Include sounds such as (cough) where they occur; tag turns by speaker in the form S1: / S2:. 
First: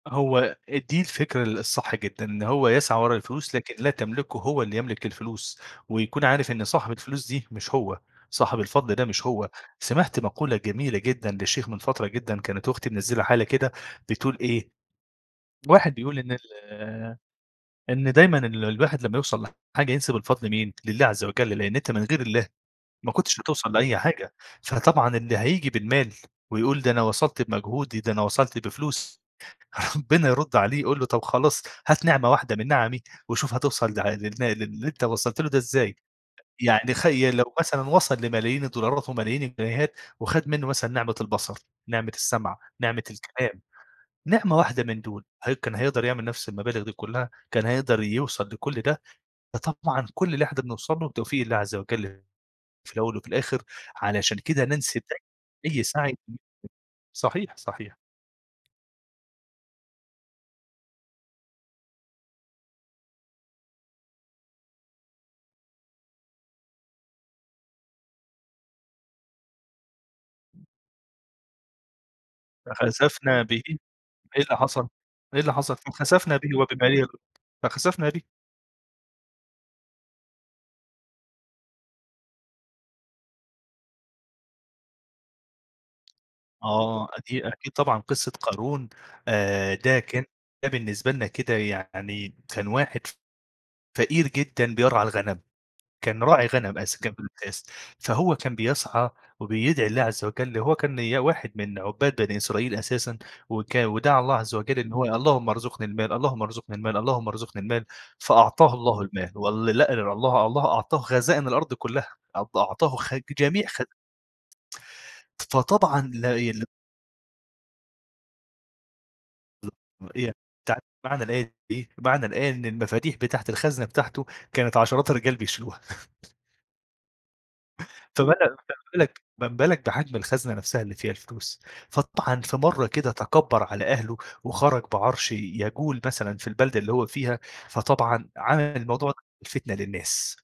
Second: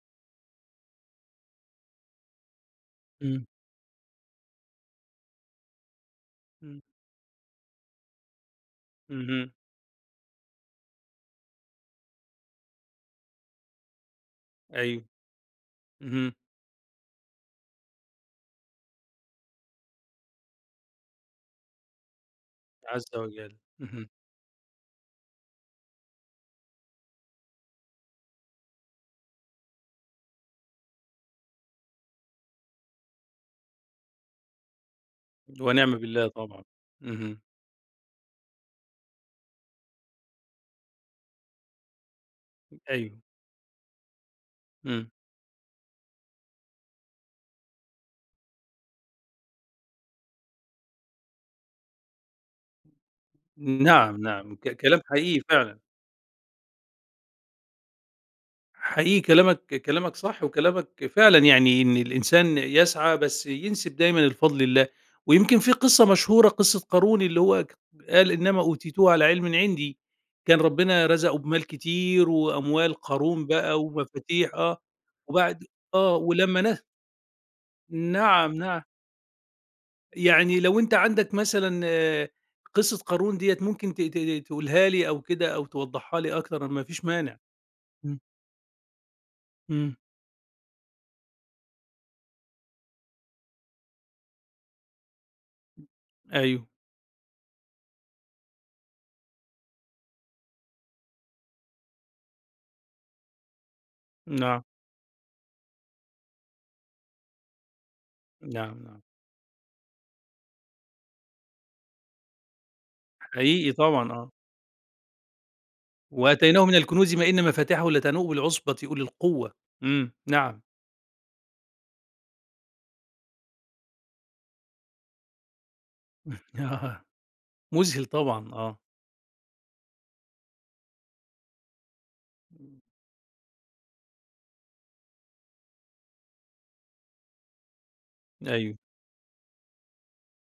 S1: هو إ دي الفكرة ال الصح جدًا، إن هو يسعى ورا
S2: إمم.
S1: الفلوس لكن لا تملكه هو اللي يملك الفلوس، ويكون عارف إن
S2: إمم.
S1: صاحب الفلوس دي مش هو، صاحب الفضل ده مش هو،
S2: اهم.
S1: سمِعت مقولة جميلة جدًا لشيخ من فترة جدًا كانت أختي منزّلة حالة كده، بتقول إيه،
S2: أيوه،
S1: واحد بيقول إن
S2: اهم.
S1: ال إن دايمًا ال الواحد لمّا يوصَل لحاجة ينسب الفضل لمين، لله عزّ وجَل، لإن أنت من غير الله
S2: عزّ
S1: ما كنتش
S2: وجَل،
S1: هتوصَل لأي
S2: اهم.
S1: حاجة، فطبعًا اللي هييجي بالمال ويقول ده أنا وصَلت بمجهودي، ده أنا وصَلت بفلوس، (chuckles) ربنا يرُد عليه يقول له: "طَب خلاص هات نِعمة واحدة من نِعمي وشوف هتوصَل لع لل للي أنت وصَلت له ده
S2: ونعم
S1: إزاي"
S2: بالله طبعًا،
S1: يعني خيّ
S2: اهم.
S1: لو مثلًا وصَل لملايين الدولارات وملايين الجنيهات، وخَد منّه مثلًا نِعمة البصر، نِعمة السمع،
S2: امم،
S1: نِعمة
S2: أيوه.
S1: الكلام، نِعمة واحدة من
S2: إمم.
S1: دُول، هل كان هيقدَر يعمل نَفْس المبالغ دي كلّها؟ كان هيقدَر يوصَل لكلّ ده؟ فطبعًا كلّ اللي إحنا بنوصَل له بتوفيق الله عزّ وجَل، في الأول وفي الآخر
S2: نَعَم
S1: علشان
S2: نَعَم
S1: كده
S2: ك
S1: ننسب
S2: كلام حقيقي
S1: دايمًا
S2: فعلًا.
S1: أي سَعي (unintelligible) صحيح، صحيح.
S2: حقيقي كلامك كلامك صح، وكلامك فعلًا يعني إن الإنسان يسعى بس ينسب دايمًا الفضل لله، ويمكن في قِصّة مشهورة قِصّة قارون اللي هو ك قال: "إِنَّمَا أُوتِيتُهُ عَلَىٰ عِلْمٍ عِندِي" كان ربنا رَزَقه بمال كتير وأموال
S1: فَخَسَفْنَا
S2: قارون
S1: بِهِ
S2: بقى
S1: إيه
S2: ومفاتيح
S1: اللي
S2: آه،
S1: حصَل إيه اللي
S2: وبَعد
S1: حصَل؟
S2: آه
S1: فَخَسَفْنَا بِهِ
S2: ولمّا نه
S1: وَبِدَارِهِ (unintelligible) فَخَسَفْنَا بِهِ.
S2: نَعَم نَعَم. يعني لو أنت عَندك مثلًا، قِصّة قارون دِيَّة ممكن ت ت ت تقولها لي أو كده، أو توضّحها لي أكتر ما فيش
S1: آه
S2: مانع.
S1: أكي أكيد طبعًا
S2: إمم.
S1: قِصّة قارون، آآ
S2: إمم.
S1: ده كان ده بالنسبة لنا كده يعني كان واحد ف فقير جدًا بيرعى الغنم،
S2: (unintelligible)
S1: كان راعي
S2: أيوه.
S1: غنم أس كان في الأساس، فهو كان بيسعى وبيدعي الله عزّ وجَل هو كان نيا واحد من عُبّاد بني إسرائيل أساسًا، وكا ودعى الله عزّ
S2: نَعَم.
S1: وجَل إن هو، اللهم ارزقني المال، اللهم ارزقني المال، اللهم ارزقني المال، فأعطاه
S2: نَعَم
S1: الله
S2: نَعَم.
S1: المال، وال لأ الله الله أعطاه خزائن الأرض كلّها أعط أعطاه خج جميع
S2: حقيقي
S1: خ
S2: طبعًا آه.
S1: فطبعًا لا يل
S2: "وَآتَيْنَاهُ مِنَ الْكُنُوزِ مَا إِنَّ مَفَاتِحَهُ لَتَنُوءُ بِالْعُصْبَةِ أُولِي الْقُوَّةِ." إمم.
S1: (unintelligible)
S2: نَعَم.
S1: تعرف معنى الآية دي إيه؟ معني الآية إن المفاتيح بتاعة الخزنة بتاعته، كانت عشرات الرجال بيشيلوها. (chuckles)
S2: آه، مُذهِل طبعًا، آه.
S1: (unintelligible) ما بالك بحجم الخزنة نَفْسها اللي فيها الفلوس، فطبعًا في
S2: (unintelligible)
S1: مَرّة كده تكبّر على أهله، وخرَج بعَرش ي يجول مثلًا في البلدة اللي هو فيها، فطبعًا عمل
S2: أيوه.
S1: الموضوع ده الفتنة للناس.